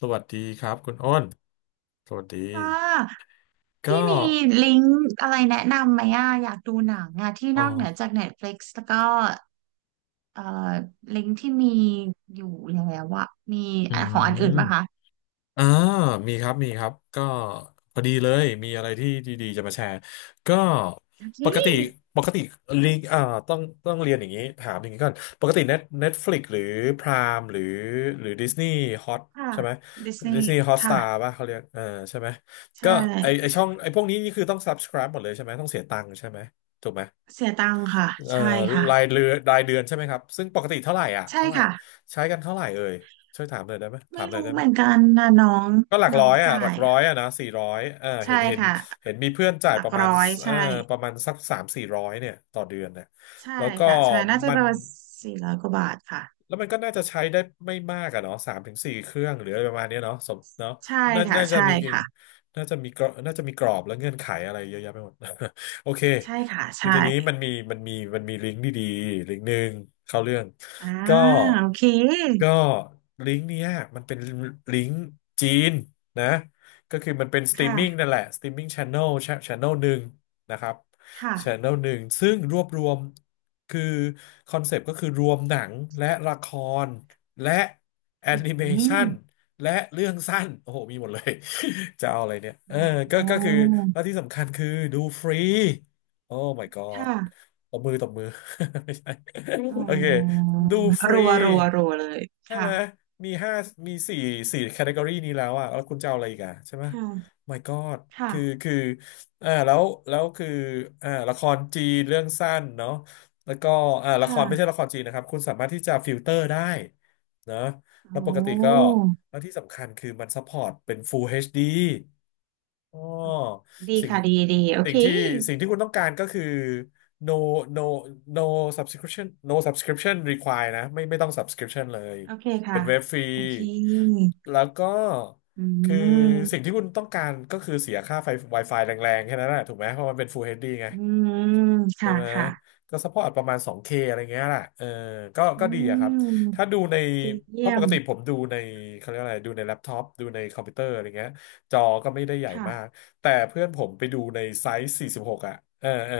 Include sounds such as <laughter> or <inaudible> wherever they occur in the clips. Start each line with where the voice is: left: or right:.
left: สวัสดีครับคุณอ้นสวัสดี
right: ค่ะ
left: ก็
right: พี่มีลิงก์อะไรแนะนำไหมอ่ะอยากดูหนังอ่ะที่
left: อ๋อ
right: นอกเหนือจาก Netflix แล้วก็เอ่อลิงก์ที่มีอยู่แล้วอ่ะมี
left: อื
right: ของอัน
left: ม
right: อื่นปะคะ
left: อ่ามีครับก็พอดีเลยมีอะไรที่ดีๆจะมาแชร์ก็
right: อื
left: ปกติ
right: ม
left: ปกติลิงอ่าต้องต้องเรียนอย่างนี้ถามอย่างนี้ก่อนปกติเน็ตฟลิกหรือพรามหรือดิสนีย์ฮอต
right: ค่ะ
left: ใช่ไหม
right: ดิสนี
left: ดิ
right: ย์
left: สนีย์ฮอตส
right: ค่ะ
left: ตาร์ป่ะเขาเรียกเออใช่ไหม
right: ใช
left: ก็ไอ
right: ่
left: ช่องไอพวกนี้นี่คือต้อง subscribe หมดเลยใช่ไหมต้องเสียตังค์ใช่ไหมถูกไหม
right: เสียตังคค่ะ
left: เอ่อ
right: ใช่ค่ะ
left: รายเดือนใช่ไหมครับซึ่งปกติเท่าไหร่อ่ะ
right: ใช่
left: เท่าไหร่
right: ค่ะ
left: ใช้กันเท่าไหร่เอ่ยช่วยถามหน่อยได้ไหมถา
right: ไม่
left: มหน่อย
right: รู้
left: ได้ไห
right: เห
left: ม
right: มือนกันนะน้อง
left: ก็หลัก
right: น้
left: ร้
right: อ
left: อ
right: ง
left: ยอ่ะห
right: จ่า
left: ลัก
right: ย
left: ร้อ
right: อ่ะ
left: ยอ่ะนะสี่ร้อยเออเห็
right: ใช่
left: นเห็น
right: ค่ะ
left: เห็นมีเพื่อนจ่าย
right: หลั
left: ป
right: ก
left: ระมาณ
right: ร้อย
left: เออ
right: ใช่
left: ประมาณสักสามสี่ร้อยเนี่ยต่อเดือนเนี่ย
right: ใช่
left: แล้วก็
right: ค่ะใช่น่าจะ
left: มั
right: ป
left: น
right: ระมาณ400กว่าบาทค่ะ
left: แล้วมันก็น่าจะใช้ได้ไม่มากอะเนาะสามถึงสี่เครื่องหรืออะไรประมาณเนี้ยเนาะสมเนาะ
right: ใช่
left: น่า
right: ค่ะ
left: น่าจะ
right: ใช่
left: มี
right: ค่ะ
left: น่าจะมีกรอบน่าจะมีกรอบและเงื่อนไขอะไรเยอะแยะไปหมด <laughs> โอเค
right: ใช่ค่ะ
left: คือ
right: ใช่
left: ทีนี้มันมีลิงก์ดีๆลิงก์หนึ่งเข้าเรื่อง
right: อ่า
left: ก็
right: โอเค
left: ก็ลิงก์เนี้ยมันเป็นลิงก์จีนนะก็คือมันเป็นสตรีม
right: ค่ะ
left: มิ่งนั่นแหละสตรีมมิ่งชานอลหนึ่งนะครับ
right: ค่ะ
left: ชานอลหนึ่งซึ่งรวบรวม คือคอนเซปต์ก็คือรวมหนังและละครและแอ
right: อื
left: นิเมชั
right: ม
left: นและเรื่องสั้นโอ้โหมีหมดเลย <laughs> จะเอาอะไรเนี่ยเออก็
right: โอ้
left: ก็คือแล้วที่สำคัญคือดูฟรีโอ้ my god
right: ค่ะ
left: ตบมือตบมือ <laughs> ไม่ใช่
right: อ๋
left: โอเค
right: อ
left: ดูฟรี
right: รัวรัวรัวเลย
left: ใช่
right: ค่ะ
left: ไหมมีห้ามีสี่แคตตากรีนี้แล้วอะแล้วคุณจะเอาอะไรอีกอะใช่ไหม
right: ค่ะ
left: my god
right: ค่ะ
left: คืออ่าแล้วแล้วคือละครจีนเรื่องสั้นเนาะ แล้วก็ละครไม่ใช่
right: ค่ะ
left: ละครจีนนะครับคุณสามารถที่จะฟิลเตอร์ได้นะ
right: โอ
left: แล้วปกติก็
right: ้
left: แล้วที่สำคัญคือมันซัพพอร์ตเป็น Full HD อชดีอ๋อ
right: อ๋อดี
left: สิ่ง
right: ค่ะดีดีโอ
left: สิ่
right: เค
left: งที่สิ่งที่คุณต้องการก็คือ no no no subscription require นะไม่ต้อง subscription เลย
right: โอเค
left: เป็
right: ค่ะ
left: นเว็บฟรี
right: โอเค
left: แล้วก็
right: อื
left: คือสิ่งที่
right: ม
left: คุณต้องการก็คือเสียค่าไฟ Wi-Fi แรงๆแค่นั้นแหละถูกไหมเพราะมันเป็น Full HD ไง
right: อืม
left: ใช่
right: ค่ะ
left: ไหม
right: ค่ะ
left: ก็ซัพพอร์ตประมาณ 2K อะไรเงี้ยแหละเออก็
right: อื
left: ก็ดีอะครับ
right: ม
left: ถ้าดูใน
right: ดี
left: เพ
right: เยี่
left: ราะ
right: ย
left: ป
right: ม
left: กติผมดูในเขาเรียกอะไรดูในแล็ปท็อปดูในคอมพิวเตอร์อะไรเงี้ยจอก็ไม่ได้ใหญ่มาก
right: ค่ะ
left: แต่เพื่อนผมไปดูในไซส์46อ่ะเออเออ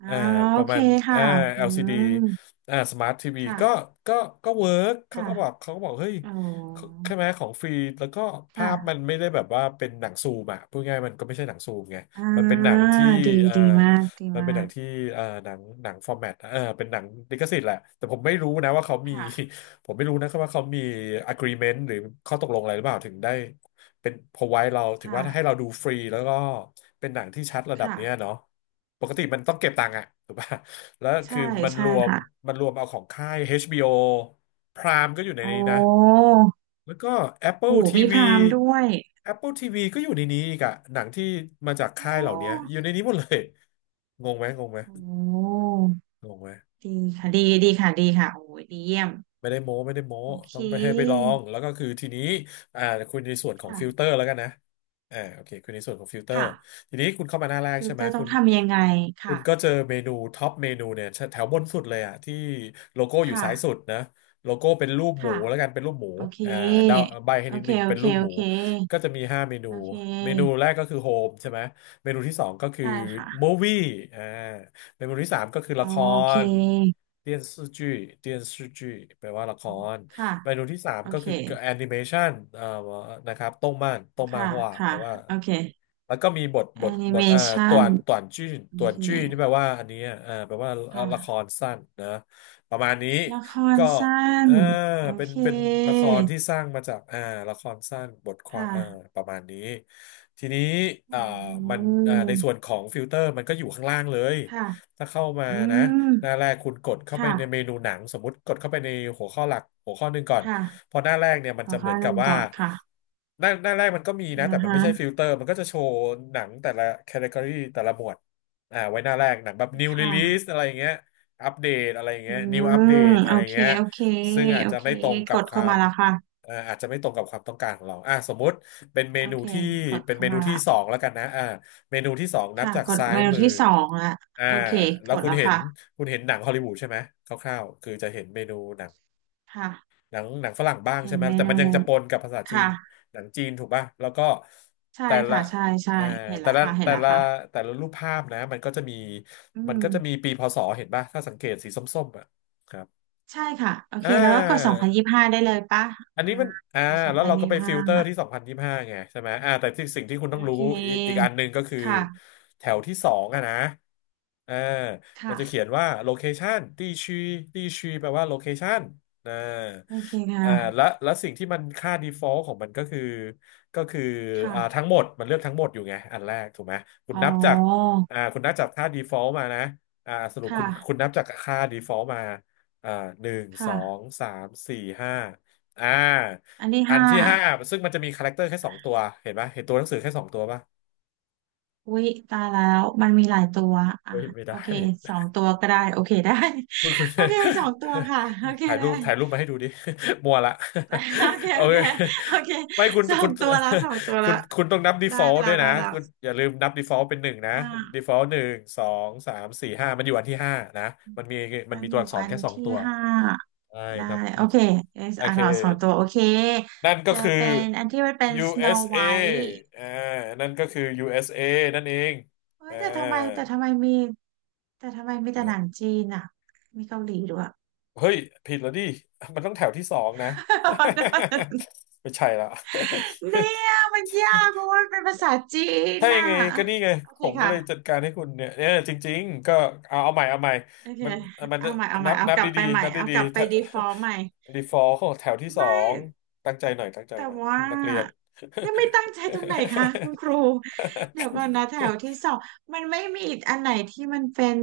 right: อ่า
left: เออป
right: โอ
left: ระ
right: เค
left: มาณเอ
right: ค่ะ
left: อ
right: อื
left: LCD อล
right: ม
left: ซีดีสมาร์ททีวี
right: ค่ะ
left: ก็ก็เวิร์กเขา
right: ค่ะ
left: ก็บอกเขาก็บอกเฮ้ย
right: อ๋อ
left: ใช่ไหมของฟรีแล้วก็ภา
right: ค่ะ
left: พมันไม่ได้แบบว่าเป็นหนังซูมอ่ะพูดง่ายๆมันก็ไม่ใช่หนังซูมไง
right: อ่
left: มันเป็นหนั
right: า
left: งที่
right: ดี
left: เอ่อ
right: ดีมากดี
left: มัน
right: มา
left: เป็นหนัง
right: ก
left: ที่หนังฟอร์แมตเป็นหนังลิขสิทธิ์แหละแต่ผมไม่รู้นะว่าเขามี
right: ค่ะ
left: <laughs> ผมไม่รู้นะครับว่าเขามี agreement หรือข้อตกลงอะไรหรือเปล่าถึงได้เป็น provide เรา
right: ค
left: ถึงว่าให้เรา
right: ่ะ
left: ดูฟรีแล้วก็เป็นหนังที่ชัดระดับเนี้ย
right: ค่ะ
left: เนาะปกติมันต้องเก็บตังค์อะถูกป่ะแล้ว
right: ใช่
left: คือมัน
right: ใช่
left: รวม
right: ค่ะ
left: มันรวมเอาของค่าย HBO Prime ก็อยู่ใน
right: โอ
left: นี้นะ
right: ้
left: แล้วก็
right: โห
left: Apple
right: มีพ
left: TV
right: ราหมณ์ด้วย
left: Apple ทีวีก็อยู่ในนี้อีกอะหนังที่มาจาก
right: โอ
left: ค่ายเหล่านี้
right: ้
left: อยู่ในนี้หมดเลยงงไหมงงไหม
right: โอ้
left: งงไหม
right: ดีค่ะดีดีค่ะดีค่ะโอ้ยดีเยี่ยม
left: ไม่ได้โม้ไม่ได้โม้
right: โอเค
left: ต้องไปให้ไปลองแล้วก็คือทีนี้อ่าคุณในส่วนของฟิลเตอ
right: ค่ะ
left: ร์แล้วกันนะโอเคคุณในส่วนของฟิลเตอร์
right: ค่ะ
left: ทีนี้คุณเข้ามาหน้าแรก
right: คือ
left: ใช่ไห
right: เต
left: ม
right: อร์ต้
left: คุ
right: อง
left: ณ
right: ทำยังไง
left: คุ
right: ค่ะ
left: ณก็เจอเมนูท็อปเมนูเนี่ยแถวบนสุดเลยอะที่โลโก้อยู่ซ้ายสุด
right: ค่ะ
left: นะโลโก้เป็นรูปหมู
right: ค่ะ
left: แล้วกันเป็นรูปหมู
right: โอเค
left: อ่าเดาใบให้
right: โอ
left: นิด
right: เค
left: นึง
right: โอ
left: เป็น
right: เค
left: รูป
right: โอ
left: หมู
right: เค
left: ก็จะมีห้าเมนู
right: โอเค
left: เมนูแรกก็คือโฮมใช่ไหมเมนูที่สองก็คือ
right: ได้
left: มู
right: ค่ะ
left: วี่อ่า ในหมวดที่สามก็คือ
right: โอ
left: ละค
right: เ
left: ร
right: ค
left: เ电่อจ视剧แปลว่าละคร
right: ค่ะ
left: เมนูที่สาม
right: โอ
left: ก็
right: เค
left: คือแอนิเมชันนะครับต้งม่าน
right: ค่ะ
left: ฮวาแป
right: ค่ะ
left: ลว่า
right: โอเค
left: แล้วก็มีบทบ
right: แอ
left: ท
right: นิ
left: บ
right: เม
left: ท
right: ชั
left: ต่ว
right: น
left: นต่วนจื้อ
right: โอ
left: ต่วน
right: เค
left: จื้อนี่แปลว่าอันนี้อ่ะแปลว่า
right: ค่ะ
left: ละครสั้นนะประมาณนี้
right: ละคร
left: ก็
right: สั้
left: เอ
right: น
left: อ
right: โอ
left: เป็น
right: เค
left: เป็นละครที่สร้างมาจากละครสั้นบทความ
right: ค่ะ
left: ประมาณนี้ทีนี้
right: อื
left: อ่ามันใน
right: ม
left: ส่วนของฟิลเตอร์มันก็อยู่ข้างล่างเลย
right: ค่ะ
left: ถ้าเข้ามา
right: อื
left: นะ
right: ม
left: หน้าแรกคุณกดเข้าไป
right: ค่ะ
left: ในเมนูหนังสมมติกดเข้าไปในหัวข้อหลักหัวข้อหนึ่งก่อน
right: ค่ะ
left: พอหน้าแรกเนี่ยมัน
right: ขอ
left: จะเห
right: ข้
left: มื
right: อ
left: อน
right: ห
left: กับ
right: นึ่ง
left: ว่า
right: ก่อนค่ะ
left: หน้าแรกมันก็มีนะ
right: อ่า
left: แต่มันไม่ใช่ฟิ
right: ฮะ
left: ลเตอร์มันก็จะโชว์หนังแต่ละแคตตากรีแต่ละหมวดอ่าไว้หน้าแรกหนังแบบ new
right: ค
left: release
right: ่ะ
left: อะไรอย่างเงี้ยอัปเดตอะไรอย่าง
right: อื
left: เงี้ย new
right: ม
left: update อะ
right: โอ
left: ไรอย่าง
right: เค
left: เงี้ย
right: โอเค
left: ซึ่งอาจ
right: โอ
left: จะ
right: เค
left: ไม่ตรงกั
right: ก
left: บ
right: ด
left: ค
right: เข้า
left: วาม
right: มาแล้วค่ะ
left: อาจจะไม่ตรงกับความต้องการของเราอ่ะสมมุติเป็นเม
right: โอ
left: นู
right: เค
left: ที่
right: กด
left: เป็น
right: เข้า
left: เมนู
right: มา
left: ที่
right: ละ
left: สองแล้วกันนะอ่าเมนูที่สองนับ
right: ค่ะ
left: จาก
right: กด
left: ซ้าย
right: เมนู
left: มือ
right: ที่สองละ
left: อ่า
right: โอเค
left: แล้
right: ก
left: ว
right: ดแล้วค่ะ
left: คุณเห็นหนังฮอลลีวูดใช่ไหมคร่าวๆคือจะเห็นเมนูหนัง
right: ค่ะ
left: หนังฝรั่งบ้าง
right: เห็
left: ใช่
right: น
left: ไหม
right: เม
left: แต่
right: นู
left: มันยังจะปนกับภาษาจีน
right: ค่ะ
left: หนังจีนถูกป่ะแล้วก็
right: ใช่
left: แต่ละ
right: ค่ะใช่ใช่
left: เอ่อ
right: เห็น
left: แต่
right: แล้ว
left: ละ
right: ค่ะเห็น
left: แต่
right: แล้ว
left: ละ
right: ค่ะ
left: แต่ละรูปภาพนะมันก็จะมี
right: อืม
left: ปีพศเห็นป่ะถ้าสังเกตสีส้มๆอ่ะครับ
right: ใช่ค่ะโอเค
left: อ่
right: แล้วก็กดสอง
left: า
right: พันยี่สิบห้าได้เลยปะ
left: อัน
right: อ่า
left: นี้มันอ่า
right: กดสอง
left: แล้ว
right: พัน
left: เรา
right: ยี่
left: ก็
right: สิ
left: ไป
right: บ
left: ฟิ
right: ห้า
left: ลเตอร์
right: อ่ะ
left: ที่สองพันยี่สิบห้าไงใช่ไหมอ่าแต่ที่สิ่งที่คุณ
right: โอ
left: ต้องรู้
right: เค
left: อีกอันหนึ่งก็คือ
right: ค่ะ
left: แถวที่สองอะนะอ่ามันจะเขียน
right: ค่ะ
left: ว่าโลเคชัน地区地区แปลว่าโลเคชันนะ
right: โอเคค
left: อ่าและ
right: ่ะ
left: และสิ่งที่มันค่า default ของมันก็คือก็คืออ่าทั้ง
right: ค่ะ
left: หมดมันเลือกทั้งหมดอยู่ไงอันแรกถูกไหมคุณ
right: อ๋อ
left: นับจากอ่าคุณนับจากค่า default มานะอ่าสรุปคุ
right: ค่ะ
left: ณคุณนับจากค่า default มาอ่าหนึ่งสอง
right: ค่ะ
left: สามสี่ห้า อ่า
right: อันที่
left: อัน
right: ห้า
left: ที่ห้าซึ่งมันจะมีคาแรคเตอร์แค่สองตัวเห็นปะเห็นตัวหนังสือแค่สองตัวปะ
right: วิตายแล้วมันมีหลายตัวอ่ะ
left: เฮ้ยไม่
right: โอ
left: ได้
right: เคสองตัวก็ได้โอเคได้
left: คุณคุณ
right: <laughs> โอเคสองตัวค่ะโอเค
left: <laughs> ถ่ายรู
right: ได้
left: ปถ่ายรูปมา
right: <laughs>
left: ให้ดูดิ <laughs> มัวละ
right: โอเค
left: <laughs> โอ
right: โอ
left: เค
right: เคโอเค
left: ไม่คุณ
right: สอ
left: คุ
right: ง
left: ณ
right: ตัวแล้วสองตัว
left: <laughs> คุ
right: แล้ว
left: ณคุณต้องนับ
right: ได้
left: default
right: แล้
left: ด้ว
right: ว
left: ย
right: ได้
left: นะ
right: แล้ว
left: คุณอย่าลืมนับ default เป็นหนึ่งนะ
right: อ่า
left: default หนึ่งสองสามสี่ห้ามันอยู่อันที่ห้านะมันมีมัน
right: อัน
left: มี
right: อ
left: ตัวอั
right: ยู่
left: กษร
right: อัน
left: แค่สอง
right: ที่
left: ตัว
right: ห้า
left: ใช่
right: ได้
left: นับ
right: โอเค
left: default
right: yes
left: โอ
right: อ่า
left: เค
right: นออสองตัวโอเค
left: นั่นก็
right: เจอ
left: คือ
right: เป็นอันที่มันเป็น Snow
left: USA อ
right: White
left: สเออ่านั่นก็คือ USA นั่นเอง
right: เฮ้ย
left: อ่า
right: แต่ทำไมแต่ทำไมมีแต่ทำไมมีแต่
left: เล
right: ห
left: ย
right: นังจีนอ่ะมีเกาหลีด้วย <laughs>
left: เฮ้ยผิดแล้วดิมันต้องแถวที่สองนะ <laughs> ไม่ใช่ละ
right: เนี่ยมันยากเพราะว่ามันเป็นภาษาจี
left: <laughs>
right: น
left: ถ้ายั
right: น่ะ
left: งไงก็นี่ไง
right: โอเค
left: ผมก็
right: ค่ะ
left: เลยจัดการให้คุณเนี่ยเนี่ยจริงๆก็เอาใหม่เอาใหม่
right: โอเค
left: มันมัน
right: เอา
left: จะ
right: ใหม่เอาให
left: นั
right: ม่
left: บ
right: เอา
left: นับ
right: กลับไป
left: ดี
right: ให
left: ๆ
right: ม่
left: นับ
right: เอา
left: ดี
right: กลับ
left: ๆ
right: ไป
left: ถ้า
right: default ใหม่
left: <laughs> default ของแถวที่สอ
right: ไม่
left: งตั้งใจหน่อยตั้งใจ
right: แต่
left: หน่อย
right: ว่า
left: นักเรียน
right: นี่ไม่ตั้งใจตรงไหนคะคุณครูเดี๋ยวก่อนนะแถว
left: <laughs>
right: ที่สองมันไม่มีอีกอันไหนที่มันเป็น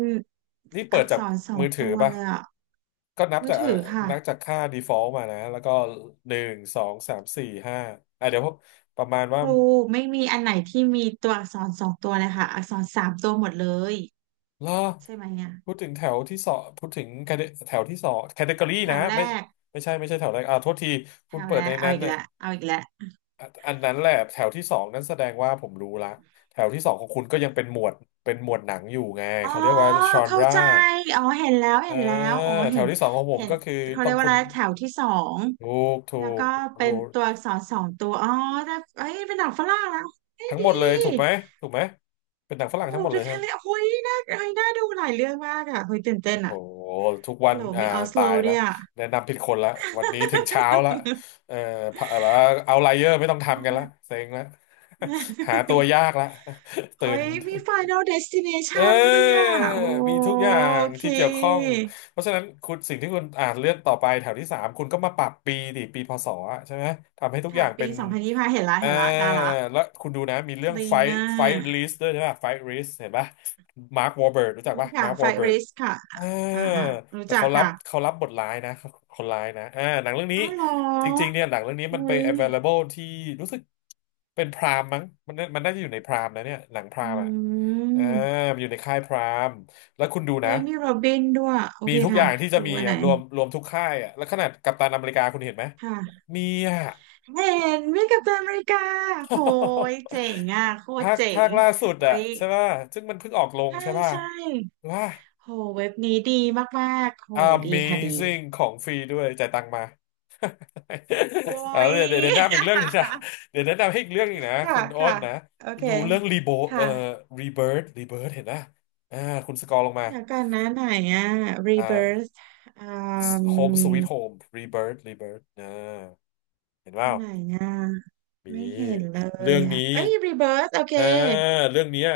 left: นี่
right: อั
left: เปิด
right: ก
left: จา
right: ษ
left: ก
right: รสอ
left: มื
right: ง
left: อถื
right: ตั
left: อ
right: ว
left: ป่ะ
right: เลยอะ
left: ก็นับ
right: มือ
left: จาก
right: ถือค่ะ
left: นับจากค่า default มานะ แล้วก็หนึ่งสองสามสี่ห้าอ่ะเดี๋ยวประมาณ
right: ค
left: ว่า
right: รูไม่มีอันไหนที่มีตัวอักษรสองตัวเลยค่ะอักษรสามตัวหมดเลย
left: ล่อ
right: ใช่ไหมเนี่ย
left: พูดถึงแถวที่สองพูดถึง แถวที่สองแคตตากรี
right: แถ
left: นะ
right: วแร
left: ไม่
right: ก
left: ไม่ใช่ไม่ใช่แถวแรกอ่าโทษที
right: แถ
left: คุณ
right: ว
left: เปิ
right: แร
left: ดใน
right: กเอา
left: นั้น
right: อีก
left: น่ะ
right: แล้วเอาอีกแล้ว
left: อะอันนั้นแหละแถวที่สองนั้นแสดงว่าผมรู้ละแถวที่สองของคุณก็ยังเป็นหมวดเป็นหมวดหนังอยู่ไง
right: อ๋อ
left: เขาเรียกว่าชอน
right: เข้า
left: รา
right: ใจอ๋อเห็นแล้ว
left: เออ
right: เห็นแล้วอ๋อ
left: แถ
right: เห็
left: ว
right: น
left: ที่สองของผม
right: เห็น
left: ก็คือ
right: เขา
left: ต้
right: เรี
left: อ
right: ย
left: ง
right: กว่า
left: คุ
right: อะ
left: ณ
right: ไรแถวที่สอง
left: ถูก
right: แล้
left: ถู
right: วก็
left: ก
right: เป็นตัวอักษรสองตัวอ๋อแต่เอ้ยเป็นหนังฝรั่งแล้วเฮ้ย
left: ทั้ง
right: ดี
left: หมดเลยถูกไหมถูกไหมเป็นหนังฝรั่ง
right: โอ้
left: ทั้งหมด
right: ดู
left: เลย
right: แค่
left: ฮะ
right: เลยโอ้ยน่าเอ้ยน่าดูหลายเรื่องมากอ่ะเฮ้ยตื่นเต้น
left: โอ้โห
right: อ่ะ
left: ทุก
right: ฮั
left: วั
right: ล
left: น
right: โหล
left: อ่า
right: มีออสโล
left: ตาย
right: ด้ว
left: ละ
right: ยอ่ะ
left: แนะนำผิดคนละวันนี้ถึงเช้าละเอ่อพะแบบว่าเอาไลเยอร์ไม่ต้องทำกันละเซ็งละ <laughs> หาตัว
right: <laughs>
left: ยากละ <laughs> ตื่
right: โอ้
left: น
right: ยมี Final
left: เ
right: Destination ด้วย
left: ออ
right: อ่ะโอ
left: มีทุกอย่าง
right: เ
left: ที่เกี่ยวข้อง
right: ค
left: เพราะฉะนั้นคุณสิ่งที่คุณอ่านเลื่อนต่อไปแถวที่สามคุณก็มาปรับปีดิปีพศอะใช่ไหมทำให้ทุกอ
right: ค่ะ
left: ย่างเป็
right: ปี
left: น
right: สองพันยี่สิบห้าเห็นละ
left: เออ
right: เห็นละได้ละ
left: แล้วคุณดูนะมี
right: ค
left: เรื่อง
right: ลี
left: ไฟ
right: น n ่า
left: ไฟลิสด้วยใช่ป่ะไฟลิสเห็นป่ะมาร์ควอร์เบิร์รู้จัก
right: มี
left: ป่ะ
right: ค่ะ
left: มาร์ค
right: ไฟ
left: วอร์เบิ
right: r ร
left: ร์
right: สค่ะ
left: เอ่า
right: อ่าอ่ารู้
left: แต่
right: จัก
left: เขารับ
right: ค่ะ
left: เขารับบทร้ายนะเขาคนร้ายนะอ่าหนังเรื่องนี้
right: อ้าวเหร
left: จริงๆ
right: อ
left: เนี่ยหนังเรื่องนี้มัน
right: อุ้
left: ไป
right: ย
left: available ที่รู้สึกเป็นพรามมั้งมันน่าจะอยู่ในพรามนะเนี่ยหนังพรา
right: อื
left: มอ่ะเอ่า
right: ม
left: มันอยู่ในค่ายพรามแล้วคุณดู
right: โอ้
left: นะ
right: ยมีโรบินด้วยโอ
left: มี
right: เค
left: ทุกอ
right: ค่ะ
left: ย่างที่จะ
right: ดู
left: มี
right: อันไหน
left: อ่ะรวมทุกค่ายอ่ะแล้วขนาดกัปตันอเมริกาคุณเห็นไหม
right: ค่ะ
left: มีอ่ะ
right: เห็นมีกัปตันอเมริกาโหย
left: <laughs>
right: เจ๋งอ่ะโคตร
left: ภาค
right: เจ๋
left: ภา
right: ง
left: คล่าสุด
right: โอ้
left: อะ
right: ย
left: ใช่ป่ะซึ่งมันเพิ่งออกลง
right: ใช่
left: ใช่ป่ะ
right: ใช่
left: ว่า
right: โหเว็บนี้ดีมากๆโหดีค่ะดี
left: Amazing ของฟรีด้วยจ่ายตังค์มา อ่า
right: โอ้ย
left: เดี๋ยวแนะนำอีกเรื่องหนึงนะเดี๋ยวแนะนำให้อีกเรื่องหนึงนะ
right: <laughs> ค่ะ
left: คุณอ้
right: ค่ะ
left: นนะ
right: โอ
left: คุณ
right: เค
left: ดูเรื่องรีโบ
right: ค
left: เอ่อ
right: ่ะ
left: รีเบิร์ดเห็นนะอ่าคุณสกอร์ลงมา
right: เดี๋ยวก่อนนะไหนอ่ะ
left: อ่
right: Rebirth
left: า
right: อื
left: โฮมสวีทโฮ
right: ม
left: มรีเบิร์ดเห็นเป
right: อั
left: ล่า
right: นไหนอ่ะ
left: มี
right: ไม่เห็นเลย
left: เรื่อง
right: อ่ะ
left: นี้
right: เอ้ย Rebirth โอเค
left: อ่าเรื่องเนี้ย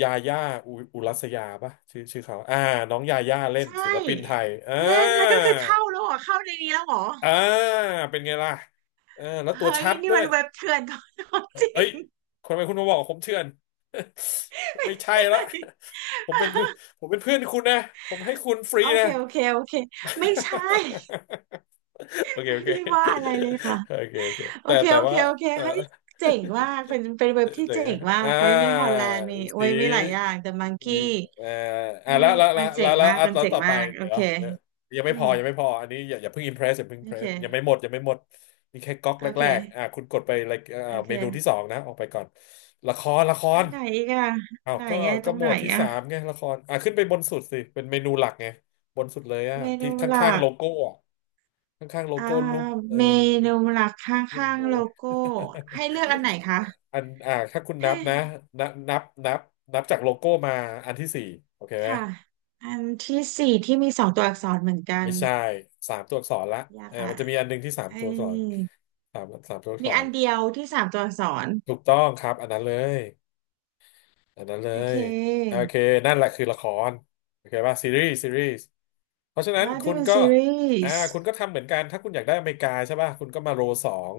left: ยาย่าอุรัสยาปะชื่อเขาน้องยาย่าเล่
right: ใช
left: นศิ
right: ่
left: ลปินไทย
right: เล่นแล้วก็คือเข้าแล้วเหรอเข้าในนี้แล้วเหรอ
left: อ่าเป็นไงล่ะเออแล้วตั
right: เฮ้
left: ว
right: ย
left: ชัด
right: นี่
left: ด้ว
right: มั
left: ย
right: นเว็บเถื่อนของจริ
left: เอ้ย
right: ง
left: ทำไมคุณมาบอกผมเถื่อน <laughs> ไม่ใช่ละผมเป็นเพื่อนผมเป็นเพื่อนคุณนะผมให้คุณฟรี
right: โอเค
left: นะ <laughs>
right: โอเคโอเคไม่ใช่
left: โอ
right: <laughs>
left: เค
right: ไม่
left: โอเ
right: ได้ว่าอะไร
left: ค
right: เลยค่ะ
left: โอเคโอเค
right: โอ
left: แต่
right: เคโอเค
left: ว่า
right: โอเค
left: เออ
right: เฮ้ยเจ๋งมากเป็นเป็นเว็บที่
left: เดี๋ยว
right: เจ๋
left: นะ
right: งมา
left: อ่
right: กไว้มีฮอล
left: า
right: แลนด์มี
left: สี
right: ไว้มีหลายอย่างแต่มัง
left: อี
right: กี้
left: เอ่อ
right: เฮ้
left: แล้
right: ย
left: ว
right: มันเจ๋งมากมัน
left: แล้ว
right: เจ๋ง
left: ต่อไป
right: มากโอ
left: เดี๋ยว
right: เค
left: ยัง
right: อื
left: ไม่พอ
right: ม
left: อันนี้อย่าเพิ่งอิมเพรสอย่าเพิ่งอิ
right: โอ
left: มเพร
right: เค
left: สยังไม่หมดนี่แค่ก๊อก
right: โอ
left: แร
right: เค
left: กๆคุณกดไปเลย
right: โอ
left: เมนูที่ส
right: เค
left: องนะ ออกไปก่อน ละคร
right: อันไหนอีกอะ
left: อ้าว
right: ไหน
left: ก็
right: อะตรง
left: หม
right: ไหน
left: วดที่สาม
right: อะ
left: ไงละครขึ้นไปบนสุดสิ เป็นเมนูหลักไง บนสุดเลยอ่ะ
right: เม
left: ที่
right: นู
left: ข
right: ห
left: ้า
right: ลั
left: งๆ
right: ก
left: โลโก้อ่ะข้างๆโล
right: อ่า
left: โก้รูปเออ
right: เมนูหลักข
left: รูป
right: ้า
left: ห
right: งๆ
left: มู
right: โลโก้ให้เลือกอันไหนคะ
left: อันถ้าคุณนั
right: ให้
left: บนะนับนับจากโลโก้มาอันที่สี่โอเคไหม
right: ค่ะอันที่สี่ที่มีสองตัวอักษรเหมือนกัน
left: ไม่ใช่สามตัวอักษรละ
right: ยาก
left: เอ่า
right: ละ
left: มันจะมีอันหนึ่งที่สาม
right: ไอ้
left: ตัวอักษรสามตัวอักษ
right: มีอั
left: ร
right: นเดียวที่สามตัวอักษร
left: ถูกต้องครับ อันนั้นเลย อันนั้นเล
right: โอเ
left: ยโอ
right: ค
left: เคนั่นแหละคือละครโอเคป่ะซีรีส์ซีรีส์เพราะฉะนั้น
right: อ่า
left: คุ
right: ที่
left: ณ
right: เป็น
left: ก็
right: ซีรีส์
left: คุณก็ทำเหมือนกันถ้าคุณอยากได้อเมริกาใช่ป่ะคุณก็มาโรสอง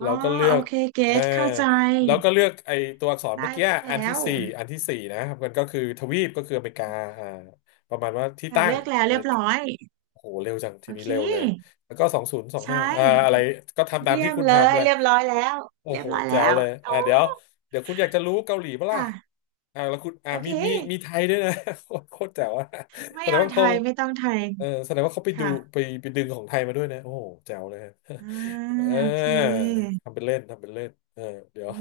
right: อ๋อ
left: แล้วก็เลือ
right: โอ
left: ก
right: เคเก
left: เออ
right: ตเข้าใจ
left: แล้วก็เลือกไอตัวอักษรเมื่
right: ได้
left: อกี้อัน
right: แล้
left: ที่
right: ว
left: สี่อันที่สี่นะครับมันก็คือทวีปก็คืออเมริกาอ่าประมาณว่าที่
right: ค่ะ
left: ตั้
right: เลื
left: ง
right: อกแล้วเรียบร้อย
left: โอ้โหเร็วจังที
right: โอ
left: นี้
right: เค
left: เร็วเลยแล้วก็สองศูนย์สอง
right: ใช่
left: ห้าอะไรก็ทำตาม
right: เยี่ย
left: ที่
right: ม
left: คุณ
right: เลย
left: ทำแหละ
right: เรียบร้อยแล้ว
left: โอ้
right: เรีย
left: โห
right: บร้อย
left: แจ๋
right: แล้
left: ว
right: ว
left: เลย
right: โอ้
left: เดี๋ยวเดี๋ยวคุณอยากจะรู้เกาหลีปะล่ะ
right: ค่ะ
left: แล้วคุณ
right: โอเค
left: มีมีไทยด้วยนะ <laughs> โคตรแจ๋วอะ
right: ไม่
left: แสดง
right: เอา
left: ว่า
right: ไท
left: เขา
right: ยไม่ต้องไทย
left: เออแสดงว่าเขาไปดู
right: ค่ะ
left: ไปดึงของไทยมาด้วยนะโอ้โหแจ๋วเลย <laughs> ฮะ
right: อ่า
left: เออ
right: โอเค
left: ทำเป็นเล่นเออเดี๋ยว
right: อื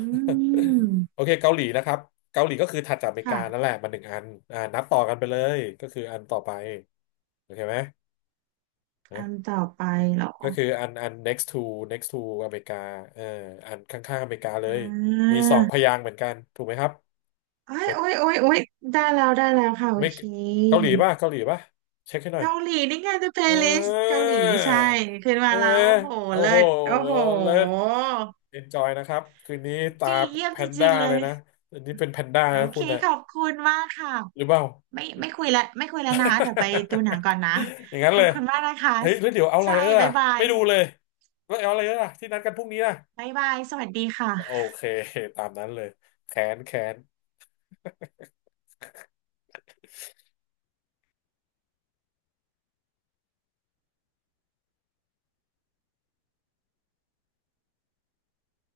left: <laughs> โอ
right: ม
left: เคเกาหลีนะครับเกาหลีก็คือถัดจากอเมริกา
right: ค่ะ
left: นั่นแหละมาหนึ่งอันนับต่อกันไปเลยก็คืออันต่อไปโอเคไหม
right: อันต่อไปเหรอ
left: ก็คืออันnext to next to อเมริกาเอออันข้างๆอเมริกาเล
right: อ่
left: ยมี
right: า
left: สองพยางค์เหมือนกันถูกไหมครับ
right: โอ้
left: ก
right: ย
left: ด
right: โอ้ยโอ้ยโอ้ยได้แล้วได้แล้วค่ะโอ
left: ไม่
right: เค
left: เกาหลีป่ะเช็คให้หน่อย
right: เกาหลีนี่ไง The
left: เอ
right: Playlist เกา
left: อ
right: หลีใช่ขึ้น
left: เอ
right: มา
left: อ
right: แล้วโอ้โห
left: โอ้
right: เลิ
left: โห
right: ศโอ้โห
left: เลิศ enjoy นะครับคืนนี้ตา
right: ดีเยี่ยม
left: แพ
right: จ
left: น
right: ริ
left: ด้า
right: งๆเล
left: เลย
right: ย
left: นะอันนี้เป็นแพนด้า
right: โอ
left: นะ
right: เค
left: คุณนะ
right: ขอบคุณมากค่ะ
left: หรือเปล่า
right: ไม่ไม่คุยแล้วไม่คุยแล้วนะคะเดี๋ยวไปดูหนังก่อนนะ
left: <laughs> อย่างนั้
right: ข
left: น
right: อ
left: เล
right: บ
left: ย
right: คุณมากนะคะ
left: เฮ้ยแล้วเดี๋ยวเอาไล
right: ใช่
left: เออร์
right: บ๊าย
left: อะ
right: บาย
left: ไม่ดูเลยแล้วเอาไลเออร์อะที่นัดกันพรุ่งนี้อะ
right: บ๊ายบายสวัสดี
left: โอ
right: ค่ะ
left: เค ตามนั้นเลย แค้น แค้น